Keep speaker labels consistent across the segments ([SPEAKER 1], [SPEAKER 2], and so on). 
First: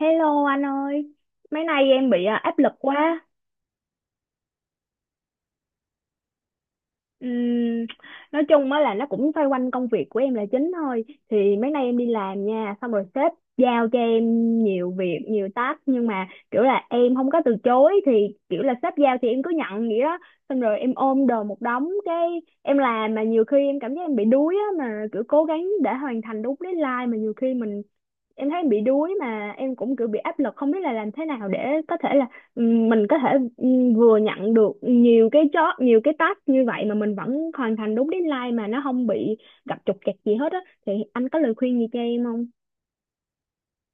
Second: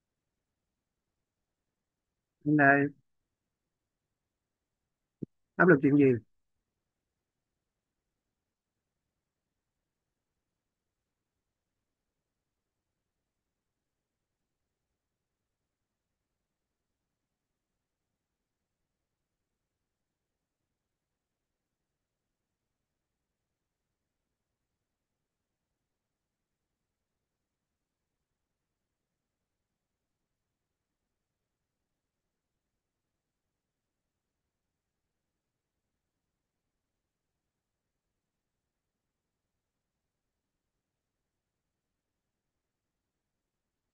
[SPEAKER 1] Hello anh ơi, mấy nay em bị
[SPEAKER 2] Nên
[SPEAKER 1] áp lực
[SPEAKER 2] là
[SPEAKER 1] quá.
[SPEAKER 2] áp lực chuyện gì?
[SPEAKER 1] Ừm, nói chung á là nó cũng xoay quanh công việc của em là chính thôi. Thì mấy nay em đi làm nha, xong rồi sếp giao cho em nhiều việc, nhiều task nhưng mà kiểu là em không có từ chối thì kiểu là sếp giao thì em cứ nhận vậy đó. Xong rồi em ôm đồm một đống cái em làm mà nhiều khi em cảm giác em bị đuối á mà kiểu cố gắng để hoàn thành đúng deadline mà nhiều khi mình em thấy em bị đuối mà em cũng kiểu bị áp lực không biết là làm thế nào để có thể là mình có thể vừa nhận được nhiều cái job nhiều cái task như vậy mà mình vẫn hoàn thành đúng deadline mà nó không bị gặp trục trặc gì hết á thì anh có lời khuyên gì cho em không?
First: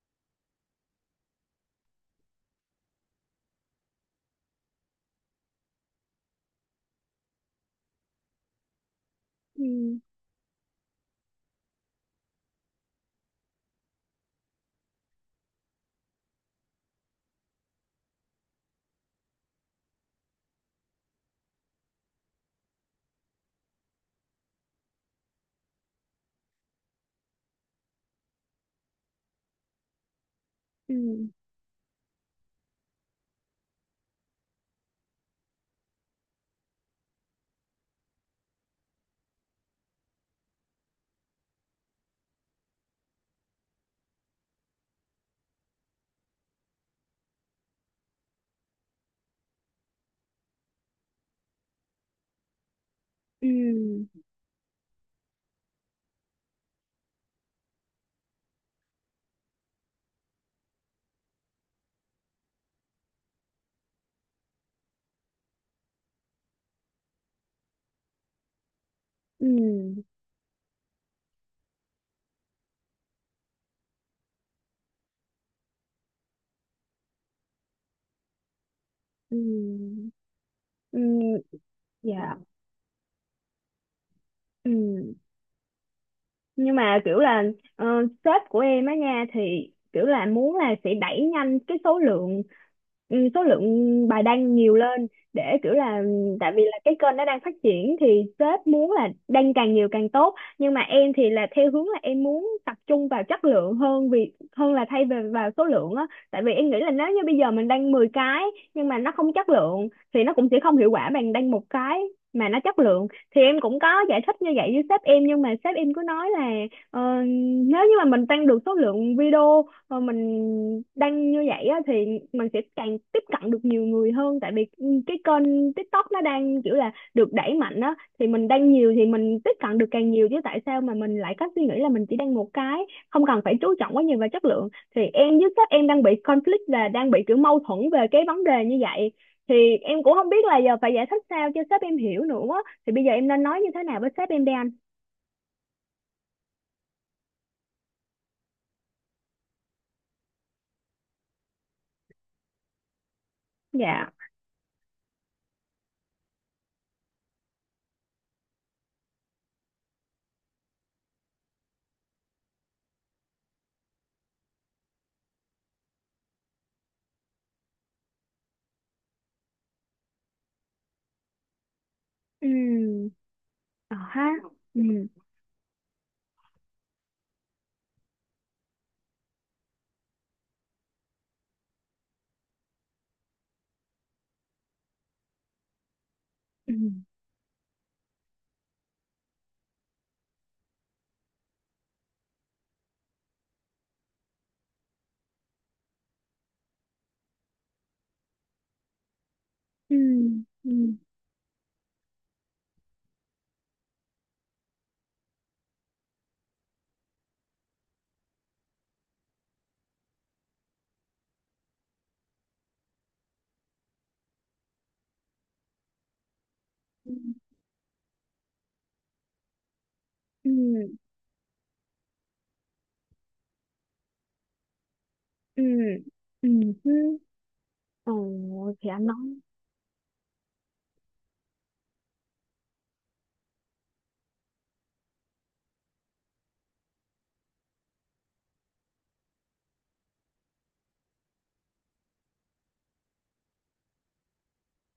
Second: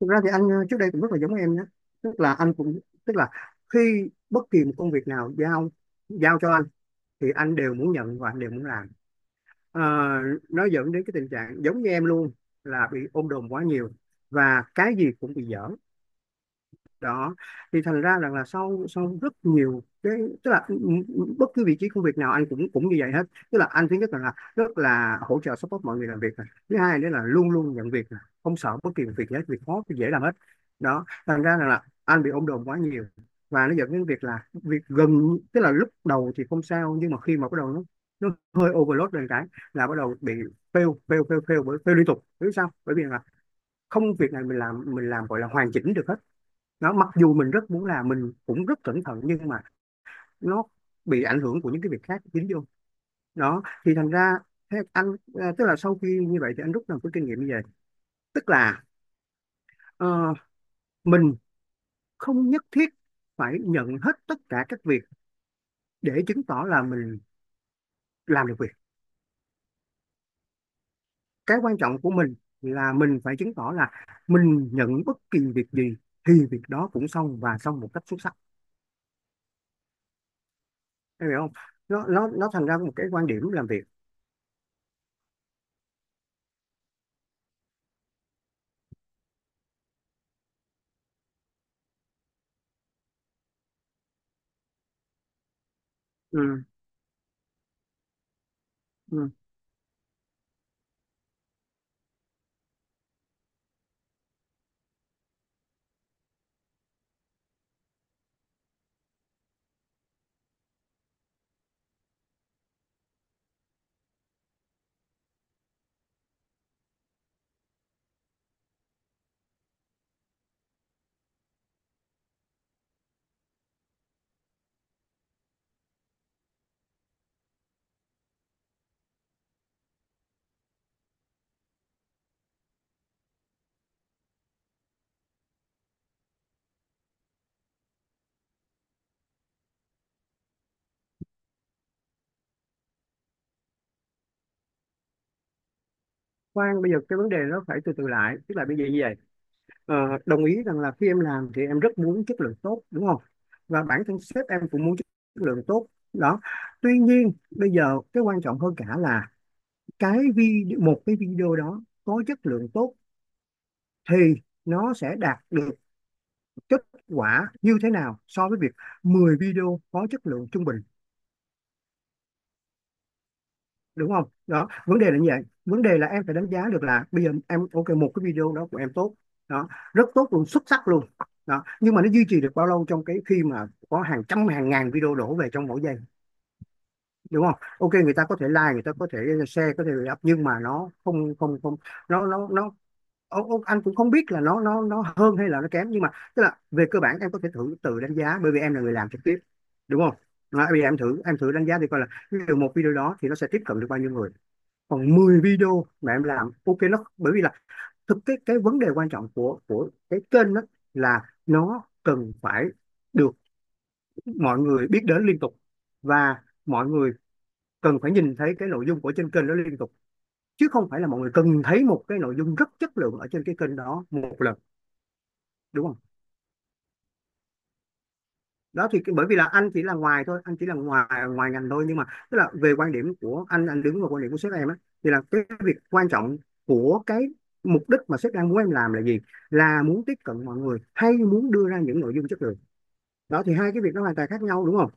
[SPEAKER 2] Thực ra thì anh trước đây cũng rất là giống em nhé. Tức là anh cũng, tức là khi bất kỳ một công việc nào giao giao cho anh thì anh đều muốn nhận và anh đều muốn làm. Ờ,
[SPEAKER 1] Ừ,
[SPEAKER 2] nó dẫn đến cái tình trạng giống như em luôn, là bị ôm đồm quá nhiều và cái gì cũng bị dở. Đó thì thành ra rằng là sau sau rất nhiều cái, tức là bất cứ vị trí công việc nào anh cũng cũng như vậy hết. Tức là anh thứ nhất là rất là hỗ trợ, support mọi người làm việc này. Thứ hai nữa là luôn luôn nhận việc này, không sợ bất kỳ một việc gì hết, việc khó thì dễ làm hết.
[SPEAKER 1] ừ,
[SPEAKER 2] Đó thành ra rằng là anh bị ôm đồm quá nhiều và nó dẫn đến việc là việc gần, tức là lúc đầu thì không sao nhưng mà khi mà bắt đầu nó, nó hơi overload lên cái là bắt đầu bị fail fail fail fail bởi fail liên tục. Biết sao? Bởi vì là không, việc này mình làm, gọi là hoàn chỉnh được hết. Nó mặc dù mình rất muốn làm, mình cũng rất cẩn thận nhưng mà nó bị ảnh hưởng của những cái việc khác dính vô. Đó thì thành
[SPEAKER 1] ừ,
[SPEAKER 2] ra thế anh, tức là sau khi như vậy thì anh rút ra một cái kinh nghiệm như vậy. Tức là ờ, mình không nhất thiết phải nhận hết tất cả các việc để chứng tỏ là mình làm được việc.
[SPEAKER 1] ừ,
[SPEAKER 2] Cái quan trọng của mình là mình phải chứng tỏ là mình nhận bất kỳ việc gì thì việc đó cũng xong và xong một cách xuất sắc.
[SPEAKER 1] ừ,
[SPEAKER 2] Em hiểu không?
[SPEAKER 1] ừ.
[SPEAKER 2] Nó
[SPEAKER 1] Dạ,
[SPEAKER 2] thành ra một cái quan điểm làm việc.
[SPEAKER 1] ừ. Nhưng mà kiểu là ờ, sếp của em á nha thì kiểu là muốn là sẽ đẩy nhanh cái số lượng, số lượng bài đăng nhiều lên để kiểu là tại
[SPEAKER 2] Ừ,
[SPEAKER 1] vì là cái kênh nó đang phát triển thì sếp muốn là
[SPEAKER 2] ừ.
[SPEAKER 1] đăng càng nhiều càng tốt nhưng mà em thì là theo hướng là em muốn tập trung vào chất lượng hơn vì hơn là thay về vào số lượng á tại vì em nghĩ là nếu như bây giờ mình đăng 10 cái nhưng mà nó không chất lượng thì nó cũng sẽ không hiệu quả bằng đăng một cái mà nó chất lượng thì em cũng có giải thích như vậy với sếp em nhưng mà sếp em cứ nói là ờ, nếu như mà mình tăng được số lượng video mà mình đăng như vậy á, thì mình sẽ càng tiếp cận được nhiều người hơn tại vì cái kênh TikTok nó đang kiểu là được đẩy mạnh á thì mình đăng nhiều thì mình tiếp cận được càng nhiều chứ tại sao mà mình lại có suy nghĩ là mình chỉ đăng một cái không cần phải chú trọng quá nhiều vào chất lượng thì em với sếp em đang bị conflict và đang bị kiểu mâu thuẫn về cái vấn đề như vậy thì em cũng không biết là giờ phải giải thích sao cho sếp em hiểu nữa thì bây giờ em nên nói như thế nào với sếp em đây anh?
[SPEAKER 2] Khoan, bây giờ cái vấn đề nó phải từ từ lại, tức là bây giờ như vậy. ờ, Đồng ý rằng là khi em làm thì em rất muốn chất lượng tốt đúng không, và bản
[SPEAKER 1] Dạ,
[SPEAKER 2] thân sếp em cũng muốn chất lượng tốt. Đó, tuy nhiên bây giờ cái quan trọng hơn cả là cái video, một cái video đó có chất lượng tốt thì nó sẽ đạt được kết quả như thế nào so với việc 10 video có chất lượng trung bình.
[SPEAKER 1] ừ, ờ
[SPEAKER 2] Đúng
[SPEAKER 1] ha,
[SPEAKER 2] không? Đó
[SPEAKER 1] ừ,
[SPEAKER 2] vấn đề là như vậy, vấn đề là em phải đánh giá được là bây giờ em ok một cái video đó của em tốt, đó, rất tốt luôn, xuất sắc luôn. Đó, nhưng mà nó duy trì được bao lâu trong cái khi mà có hàng trăm hàng ngàn video đổ về trong mỗi giây.
[SPEAKER 1] ừ,
[SPEAKER 2] Đúng không? Ok, người ta có thể like, người ta có thể share, có thể up nhưng mà nó không không không nó ông, anh cũng không biết là nó hơn hay là nó kém, nhưng mà tức là về cơ bản em có thể thử tự đánh giá bởi vì em là người làm trực tiếp,
[SPEAKER 1] ừ,
[SPEAKER 2] đúng không? Đó,
[SPEAKER 1] ừ,
[SPEAKER 2] bây giờ em thử, đánh giá thì coi là từ một video đó thì nó sẽ tiếp cận được bao nhiêu người, còn 10 video mà em làm ok nó. Bởi vì là thực, cái vấn đề quan trọng của cái kênh đó là nó cần phải được mọi người biết đến liên tục, và mọi
[SPEAKER 1] ừ,
[SPEAKER 2] người cần phải nhìn thấy cái nội dung của trên kênh đó liên tục, chứ không
[SPEAKER 1] ừ,
[SPEAKER 2] phải là mọi người cần thấy một cái nội dung rất chất lượng ở trên cái kênh đó một lần.
[SPEAKER 1] ừ,
[SPEAKER 2] Đúng không?
[SPEAKER 1] ừ, ừ, ừ.
[SPEAKER 2] Đó
[SPEAKER 1] Thì
[SPEAKER 2] thì
[SPEAKER 1] anh
[SPEAKER 2] cái-
[SPEAKER 1] nói
[SPEAKER 2] bởi vì là anh chỉ là ngoài thôi, anh chỉ là ngoài ngoài ngành thôi, nhưng mà tức là về quan điểm của anh đứng vào quan điểm của sếp em á, thì là cái việc quan trọng của cái mục đích mà sếp đang muốn em làm là gì, là muốn tiếp cận mọi người hay muốn đưa ra những nội dung chất lượng? Đó thì hai cái việc nó hoàn toàn khác nhau, đúng không?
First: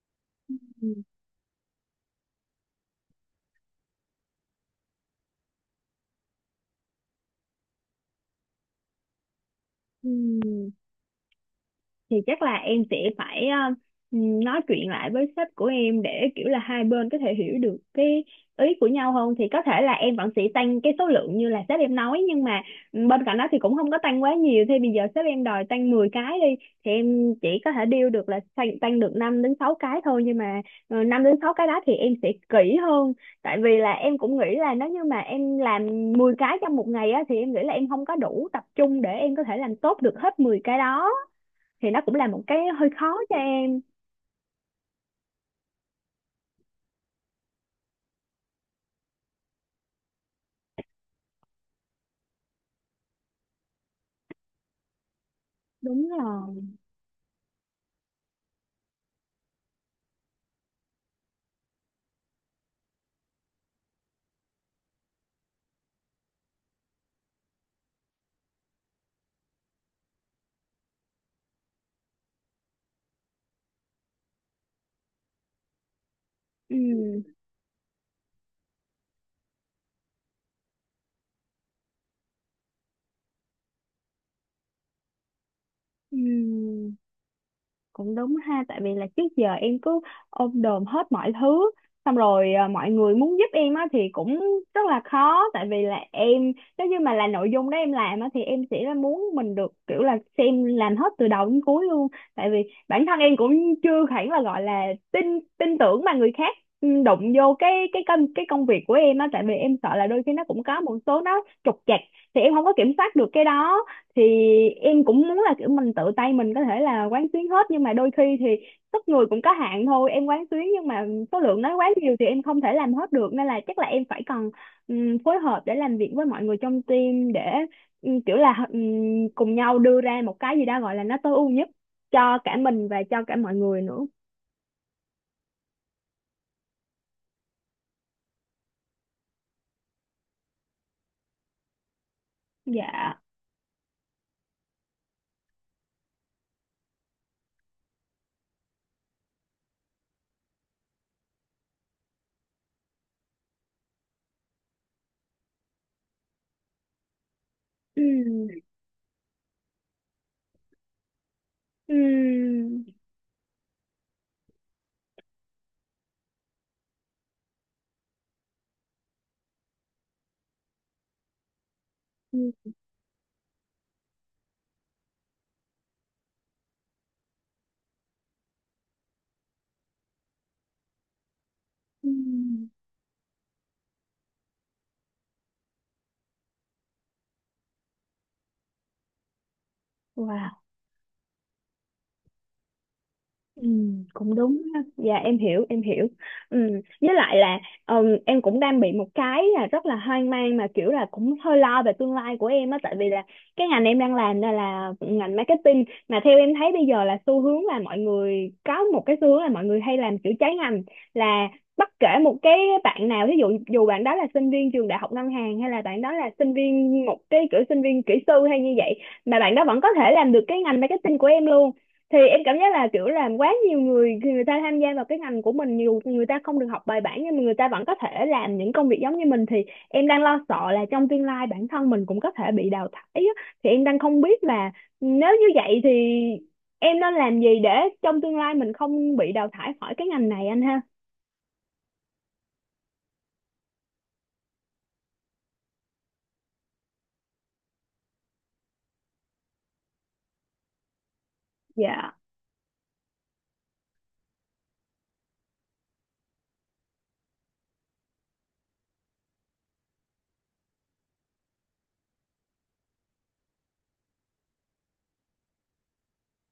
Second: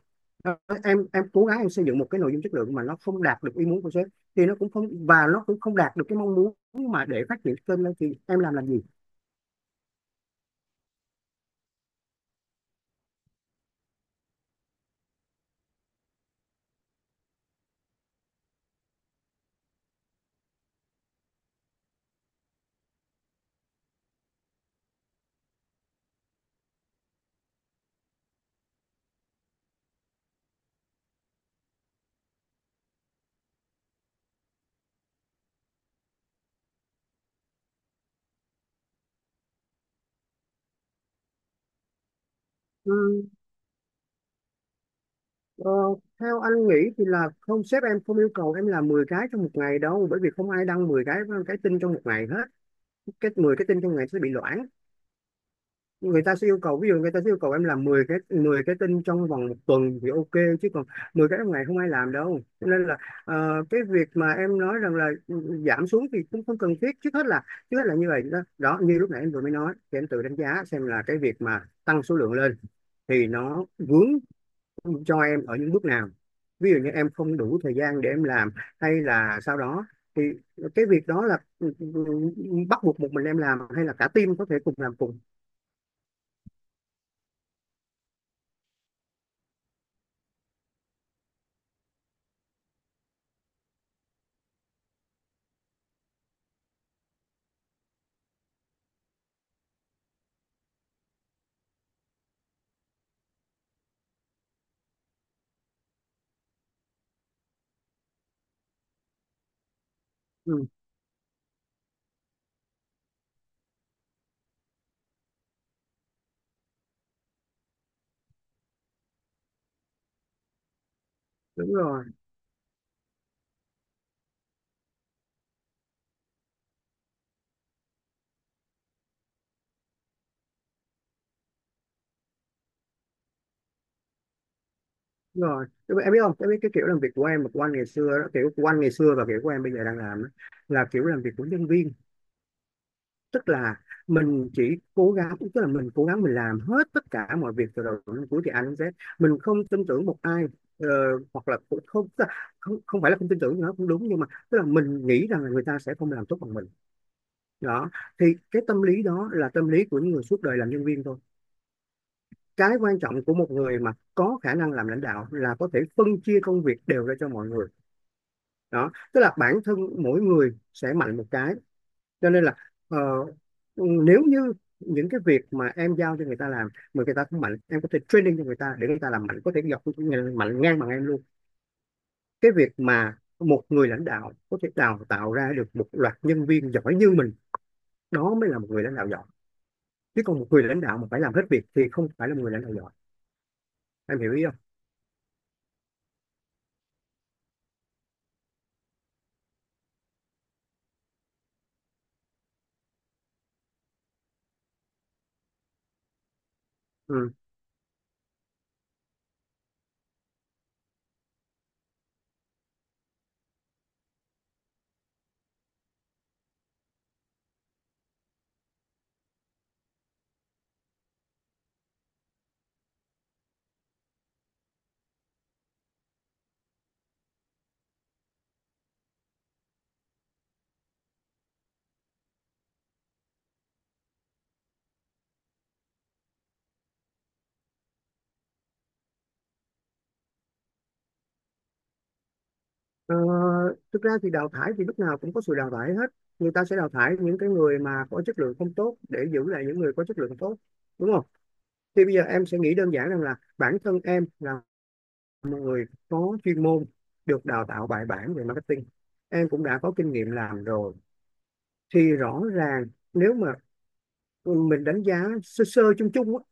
[SPEAKER 2] Đó,
[SPEAKER 1] ừ,
[SPEAKER 2] em cố gắng em xây dựng một cái nội dung chất lượng mà nó không đạt được ý muốn của sếp thì nó cũng không, và nó cũng không đạt được cái mong muốn mà để phát triển kênh lên, thì em làm gì?
[SPEAKER 1] ừ, thì chắc là em sẽ phải nói chuyện lại với sếp của em để kiểu là hai bên có thể hiểu được cái ý của nhau hơn thì có thể là em vẫn sẽ tăng cái số lượng như là sếp em nói nhưng mà bên cạnh đó thì cũng không có tăng quá nhiều thì bây giờ sếp em đòi tăng 10 cái đi thì em chỉ có thể deal được là tăng được 5 đến 6 cái thôi nhưng mà 5 đến 6 cái đó thì em sẽ kỹ hơn tại vì là em cũng nghĩ là nếu như mà em làm 10 cái trong một ngày á thì em nghĩ là em không có đủ tập trung để em có thể làm tốt được hết 10 cái đó thì nó cũng là một cái hơi
[SPEAKER 2] Ừ.
[SPEAKER 1] khó cho em.
[SPEAKER 2] Ờ, theo anh nghĩ thì là không, sếp em không yêu cầu em làm 10 cái trong một ngày đâu, bởi vì không ai đăng 10 cái tin trong một ngày hết. Cái 10 cái tin trong ngày sẽ bị loãng.
[SPEAKER 1] Đúng
[SPEAKER 2] Người ta sẽ yêu
[SPEAKER 1] rồi,
[SPEAKER 2] cầu, ví dụ người ta sẽ yêu cầu em làm 10 cái, tin trong vòng một tuần thì ok, chứ còn 10 cái trong ngày không ai làm đâu. Cho nên là cái việc mà em nói rằng là giảm xuống thì cũng không cần thiết. Trước hết là, như vậy đó. Đó như lúc nãy em vừa mới nói thì em tự đánh giá xem là cái việc mà tăng số lượng lên thì nó vướng cho em ở những bước nào, ví dụ như em
[SPEAKER 1] ừ,
[SPEAKER 2] không đủ thời gian để em làm, hay là sau đó thì cái việc đó là bắt buộc một mình em làm hay là cả team có thể cùng làm cùng.
[SPEAKER 1] ừ, cũng đúng ha tại vì là trước giờ em cứ ôm đồm hết mọi thứ xong rồi mọi người muốn giúp em á thì cũng rất là khó tại vì là em nếu như mà là nội dung đó em làm á thì em sẽ là muốn mình được kiểu là xem làm hết từ đầu đến cuối luôn tại vì bản thân em cũng chưa hẳn là gọi là tin tin tưởng mà người khác đụng vô cái công việc của em á tại vì em sợ là đôi khi nó cũng
[SPEAKER 2] Ừ,
[SPEAKER 1] có một số nó trục trặc thì em không có kiểm soát được cái đó thì em cũng muốn là kiểu mình tự tay mình có thể là quán xuyến hết nhưng mà đôi khi thì sức người cũng có hạn thôi em quán xuyến nhưng mà số lượng
[SPEAKER 2] đúng
[SPEAKER 1] nó quá
[SPEAKER 2] rồi.
[SPEAKER 1] nhiều thì em không thể làm hết được nên là chắc là em phải cần phối hợp để làm việc với mọi người trong team để kiểu là cùng nhau đưa ra một cái gì đó gọi là nó tối ưu nhất cho cả mình và cho cả mọi người nữa.
[SPEAKER 2] Đúng rồi, đúng rồi. Em biết không, em biết cái kiểu làm việc của em và của anh ngày xưa đó, kiểu của anh ngày xưa và kiểu của em bây giờ đang làm đó, là kiểu làm việc của nhân viên.
[SPEAKER 1] Dạ,
[SPEAKER 2] Tức là mình chỉ cố gắng, tức là mình cố gắng mình làm hết tất cả mọi việc từ đầu đến cuối thì A đến Z, mình không tin tưởng một ai. Ờ, hoặc là cũng không, tức là không không phải là không tin tưởng nó cũng đúng, nhưng mà tức là mình nghĩ rằng là người ta sẽ không làm tốt bằng mình. Đó thì
[SPEAKER 1] ừm,
[SPEAKER 2] cái tâm lý đó là tâm lý của những người suốt đời làm nhân viên thôi. Cái
[SPEAKER 1] ừm,
[SPEAKER 2] quan trọng của một người mà có khả năng làm lãnh đạo là có thể phân chia công việc đều ra cho mọi người. Đó tức là bản thân mỗi người sẽ mạnh một cái, cho nên là ờ, nếu như những cái việc mà em giao cho người ta làm mà người ta không mạnh, em có thể training cho người ta để người ta làm mạnh, có thể dọc mạnh ngang bằng em luôn. Cái
[SPEAKER 1] ừm.
[SPEAKER 2] việc mà một người lãnh đạo có thể đào tạo ra được một loạt nhân viên giỏi như mình, đó mới là một người lãnh đạo giỏi. Chứ còn một
[SPEAKER 1] Wow,
[SPEAKER 2] người lãnh đạo mà phải làm hết việc thì không phải là một người lãnh đạo giỏi.
[SPEAKER 1] ừ,
[SPEAKER 2] Em hiểu
[SPEAKER 1] cũng
[SPEAKER 2] ý không?
[SPEAKER 1] đúng ha. Dạ em hiểu em hiểu, ừ. Với lại là em cũng đang bị một cái là rất là hoang mang mà kiểu là cũng hơi lo về tương lai của em á tại vì là cái ngành em đang làm là ngành marketing mà theo em thấy bây giờ là
[SPEAKER 2] Ừ.
[SPEAKER 1] xu hướng là mọi người có một cái xu hướng là mọi người hay làm kiểu trái ngành là bất kể một cái bạn nào ví dụ dù bạn đó là sinh viên trường đại học ngân hàng hay là bạn đó là sinh viên một cái kiểu sinh viên kỹ sư hay như vậy mà bạn đó vẫn có thể làm được cái ngành marketing của em luôn thì em cảm giác là kiểu làm quá nhiều người người ta tham gia vào cái ngành của mình dù người ta không được học bài bản nhưng mà người ta vẫn có thể làm những công việc giống như mình thì em đang lo sợ là trong tương lai bản thân mình cũng có thể bị đào thải á. Thì em đang không biết là nếu như vậy thì em nên làm gì để trong tương lai mình không bị đào thải khỏi cái ngành này anh ha?
[SPEAKER 2] Ờ, thực ra thì đào thải thì lúc nào cũng có sự đào thải hết. Người ta sẽ đào thải những cái người mà có chất lượng không tốt để giữ lại những người có chất lượng tốt, đúng không? Thì
[SPEAKER 1] Dạ,
[SPEAKER 2] bây giờ em sẽ nghĩ đơn giản rằng là bản thân em là một người có chuyên môn, được đào tạo bài bản về marketing. Em cũng đã có kinh nghiệm làm rồi. Thì rõ ràng nếu mà mình đánh giá sơ sơ chung chung á,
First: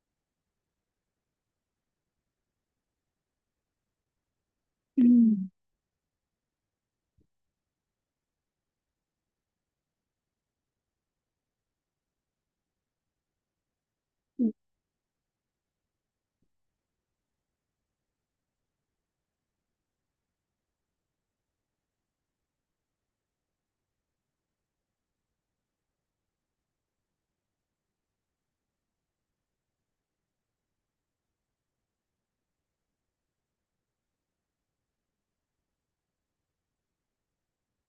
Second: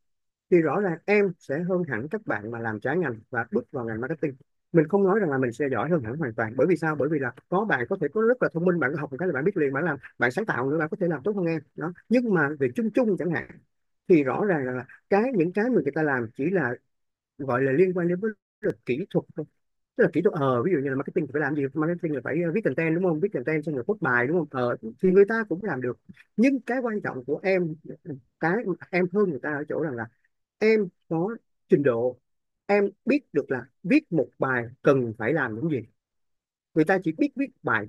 [SPEAKER 2] thì rõ ràng em sẽ hơn hẳn các bạn mà làm trái ngành và bước vào ngành marketing. Mình
[SPEAKER 1] ừ,
[SPEAKER 2] không nói rằng là mình sẽ giỏi hơn hẳn hoàn toàn. Bởi vì sao? Bởi vì là có bạn có thể có rất là thông minh, bạn có học một cái là bạn biết liền, bạn làm, bạn sáng tạo nữa, bạn có thể làm tốt hơn em. Đó. Nhưng mà về chung chung chẳng hạn, thì rõ ràng là cái những cái mà người ta làm chỉ là gọi là liên quan đến với luật kỹ thuật thôi. Tức là kỹ thuật, ờ ví dụ như là marketing phải làm gì, marketing là phải viết content đúng không, viết content xong rồi post bài đúng không, ờ thì người ta cũng làm được. Nhưng cái quan trọng của em, cái em hơn người ta ở chỗ rằng là em có trình độ. Em biết được là viết một bài cần phải làm những gì, người ta chỉ biết viết bài,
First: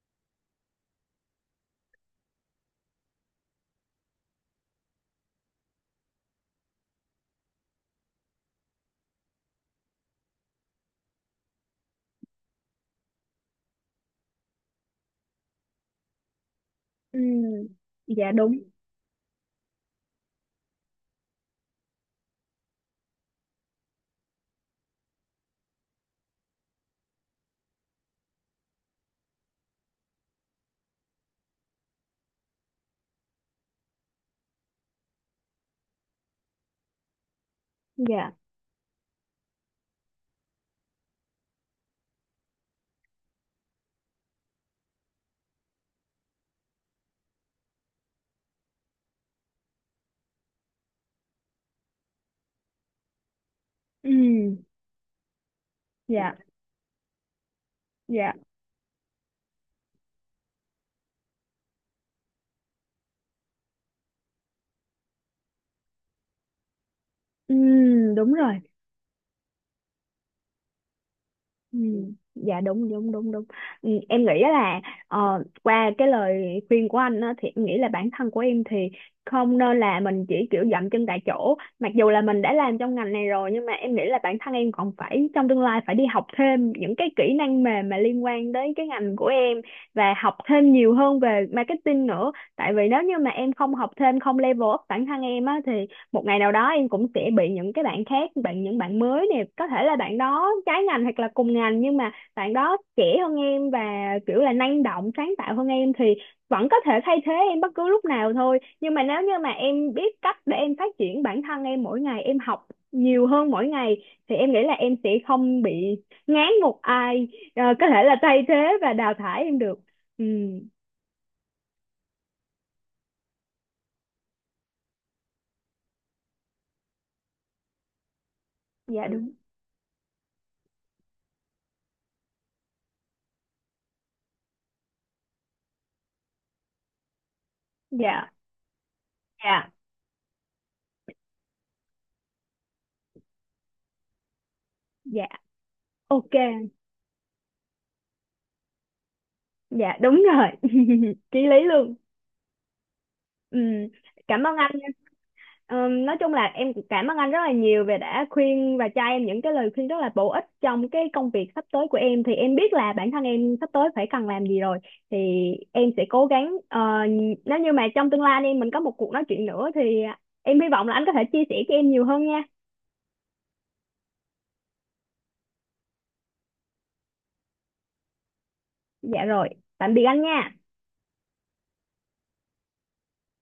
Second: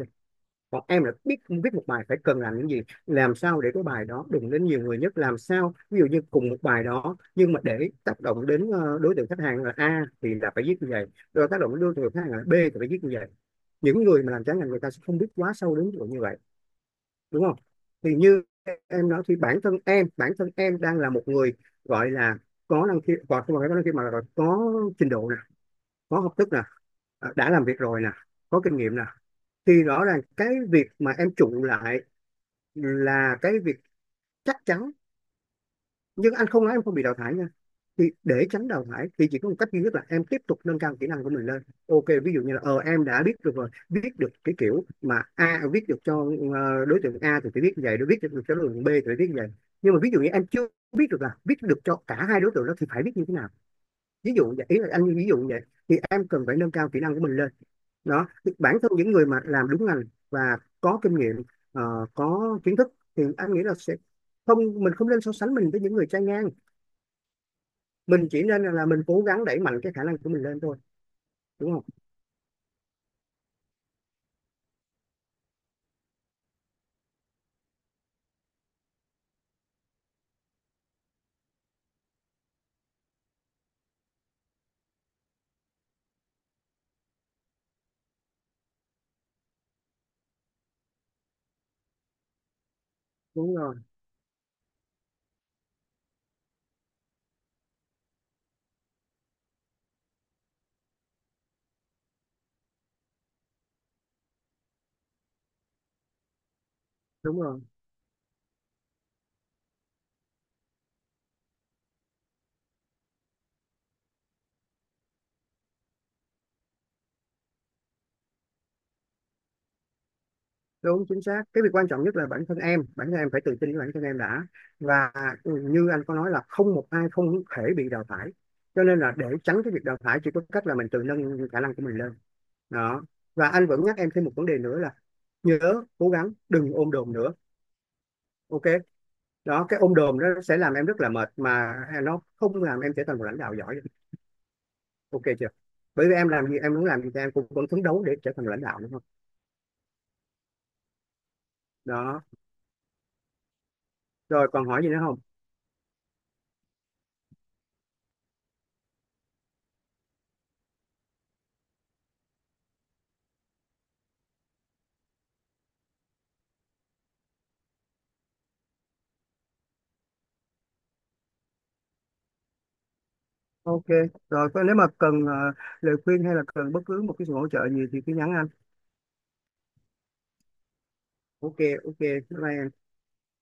[SPEAKER 2] còn em là biết viết một bài phải cần làm những gì, làm sao để cái bài đó đụng đến nhiều người nhất, làm sao ví dụ như cùng một bài đó nhưng mà để tác động đến đối tượng khách hàng là A thì là phải viết như vậy, rồi tác động đến đối tượng khách hàng là B thì phải viết như vậy. Những người mà làm trái ngành người ta sẽ không biết quá sâu đến chỗ như vậy,
[SPEAKER 1] ừ.
[SPEAKER 2] đúng không? Thì
[SPEAKER 1] Dạ
[SPEAKER 2] như
[SPEAKER 1] đúng.
[SPEAKER 2] em nói thì bản thân em, bản thân em đang là một người gọi là có năng khiếu, còn không phải có năng khiếu mà là có trình độ nè, có học thức nè, đã làm việc rồi nè, có kinh nghiệm nè, thì rõ ràng cái việc mà em trụ lại là cái việc chắc chắn. Nhưng anh không nói em không bị đào thải nha. Thì
[SPEAKER 1] Dạ,
[SPEAKER 2] để tránh đào thải thì chỉ có một cách duy nhất là em tiếp tục nâng cao kỹ năng của mình lên, ok. Ví dụ như là ờ em đã biết được rồi, viết được cái kiểu mà A, viết được cho đối tượng A thì phải viết như vậy, đối viết được cho đối tượng B thì phải viết như vậy, nhưng mà ví dụ như em chưa biết được là viết được cho cả hai đối tượng đó thì phải viết như thế nào,
[SPEAKER 1] ừ,
[SPEAKER 2] ví dụ vậy, ý là anh ví dụ vậy, thì em
[SPEAKER 1] dạ,
[SPEAKER 2] cần phải nâng cao kỹ năng của mình lên. Đó.
[SPEAKER 1] dạ,
[SPEAKER 2] Thì bản thân những người mà làm đúng ngành và có kinh nghiệm, có kiến thức thì anh nghĩ là sẽ không, mình không nên so sánh mình với những người trai ngang.
[SPEAKER 1] ừ,
[SPEAKER 2] Mình
[SPEAKER 1] đúng
[SPEAKER 2] chỉ
[SPEAKER 1] rồi,
[SPEAKER 2] nên là, mình cố gắng đẩy mạnh cái khả năng của mình lên thôi, đúng
[SPEAKER 1] ừ,
[SPEAKER 2] không?
[SPEAKER 1] dạ đúng đúng đúng đúng, ừ, em nghĩ là qua cái lời khuyên của anh á, thì em nghĩ là bản thân của em thì không nên là mình chỉ kiểu dậm chân tại chỗ mặc dù là mình đã làm trong ngành này rồi nhưng mà em nghĩ là bản thân em còn phải trong tương lai phải đi học thêm những cái kỹ năng mềm mà liên quan đến cái ngành của em và học thêm nhiều hơn về marketing nữa tại vì nếu như mà em
[SPEAKER 2] Đúng
[SPEAKER 1] không
[SPEAKER 2] rồi,
[SPEAKER 1] học thêm không level up bản thân em á thì một ngày nào đó em cũng sẽ bị những cái bạn khác bạn những bạn mới nè có thể là bạn đó trái ngành hoặc là cùng ngành nhưng mà bạn đó trẻ hơn em và kiểu là năng động sáng tạo hơn em thì vẫn có thể thay thế
[SPEAKER 2] đúng
[SPEAKER 1] em
[SPEAKER 2] rồi.
[SPEAKER 1] bất cứ lúc nào thôi nhưng mà nếu như mà em biết cách để em phát triển bản thân em mỗi ngày em học nhiều hơn mỗi ngày thì em nghĩ là em sẽ không bị ngán một ai có thể là thay thế và đào thải em được, ừ.
[SPEAKER 2] Đúng chính xác, cái việc quan trọng nhất là bản thân em, bản thân em phải tự tin với bản thân em đã. Và như anh có nói là không một ai không thể bị đào thải, cho nên
[SPEAKER 1] Dạ
[SPEAKER 2] là để
[SPEAKER 1] đúng,
[SPEAKER 2] tránh cái việc đào thải chỉ có cách là mình tự nâng khả năng của mình lên. Đó. Và anh vẫn nhắc em thêm một vấn đề nữa là nhớ cố gắng đừng ôm đồm nữa,
[SPEAKER 1] dạ,
[SPEAKER 2] ok? Đó,
[SPEAKER 1] dạ,
[SPEAKER 2] cái ôm đồm nó sẽ làm em rất là mệt mà, nó không làm em trở thành một lãnh đạo giỏi. Ok
[SPEAKER 1] dạ,
[SPEAKER 2] chưa? Bởi vì em
[SPEAKER 1] ok.
[SPEAKER 2] làm gì, em muốn làm gì thì em cũng vẫn phấn đấu để trở thành lãnh đạo, đúng không?
[SPEAKER 1] Dạ đúng rồi Chí lý luôn,
[SPEAKER 2] Đó,
[SPEAKER 1] ừ. Cảm
[SPEAKER 2] rồi
[SPEAKER 1] ơn
[SPEAKER 2] còn
[SPEAKER 1] anh
[SPEAKER 2] hỏi
[SPEAKER 1] nha.
[SPEAKER 2] gì nữa không?
[SPEAKER 1] Nói chung là em cũng cảm ơn anh rất là nhiều về đã khuyên và cho em những cái lời khuyên rất là bổ ích trong cái công việc sắp tới của em thì em biết là bản thân em sắp tới phải cần làm gì rồi. Thì em sẽ cố gắng nếu như mà trong tương lai anh em mình có một cuộc nói chuyện nữa thì em hy vọng là anh có thể chia sẻ cho em nhiều hơn nha.
[SPEAKER 2] Ok, rồi nếu mà cần lời khuyên hay là cần bất cứ một cái sự hỗ trợ gì thì cứ nhắn anh.
[SPEAKER 1] Dạ rồi, tạm biệt anh nha.
[SPEAKER 2] Ok. Ok, bye bye em.